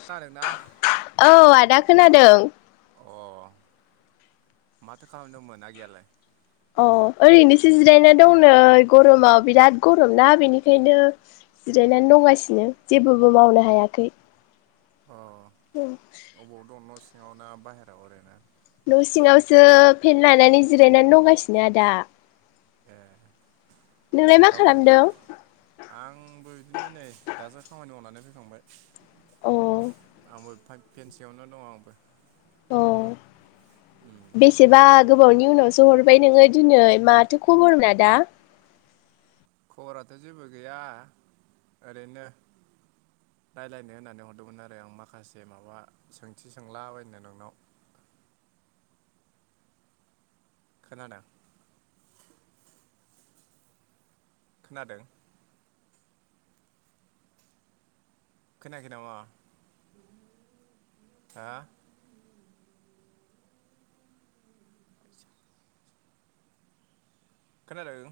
[unintelligible] ना औ आदा खोनादों। अ माथो खालामदों मोन आगैया लाय? अ ओरैनोसो जिरायना दं नै गरमाव बिराद गरम ना बेनिखायनो जिरायनानै दंगासिनो जेबोबो मावनो हायाखै। अ उम अबाव दं न' सिङाव ना बाहेरायाव ओरैनो? न' सिङावसो पेेन लानानै जिरायनानै दंगासिनो आदा। ए नोंलाय मा [unintelligible] खालामदों आंबो बिदिनो नै दासो खामानि मावनानै फैखांबाय। अ आंबो फेनसेयावनो दङ आंबो। अ उम बेसेबा गोबावनि उनावसो हरबाय नोङो दिनै माथो खबरमोन आदा? खबराथ' जेबो गैया ओरैनो रायज्लायनो होननानै हरदोंमोन आरो आं माखासे माबा सोंथि सोंलाबायनो नोंनाव? खोनादों? खोनादों? खोनायाखै नामा हा? खोनादों?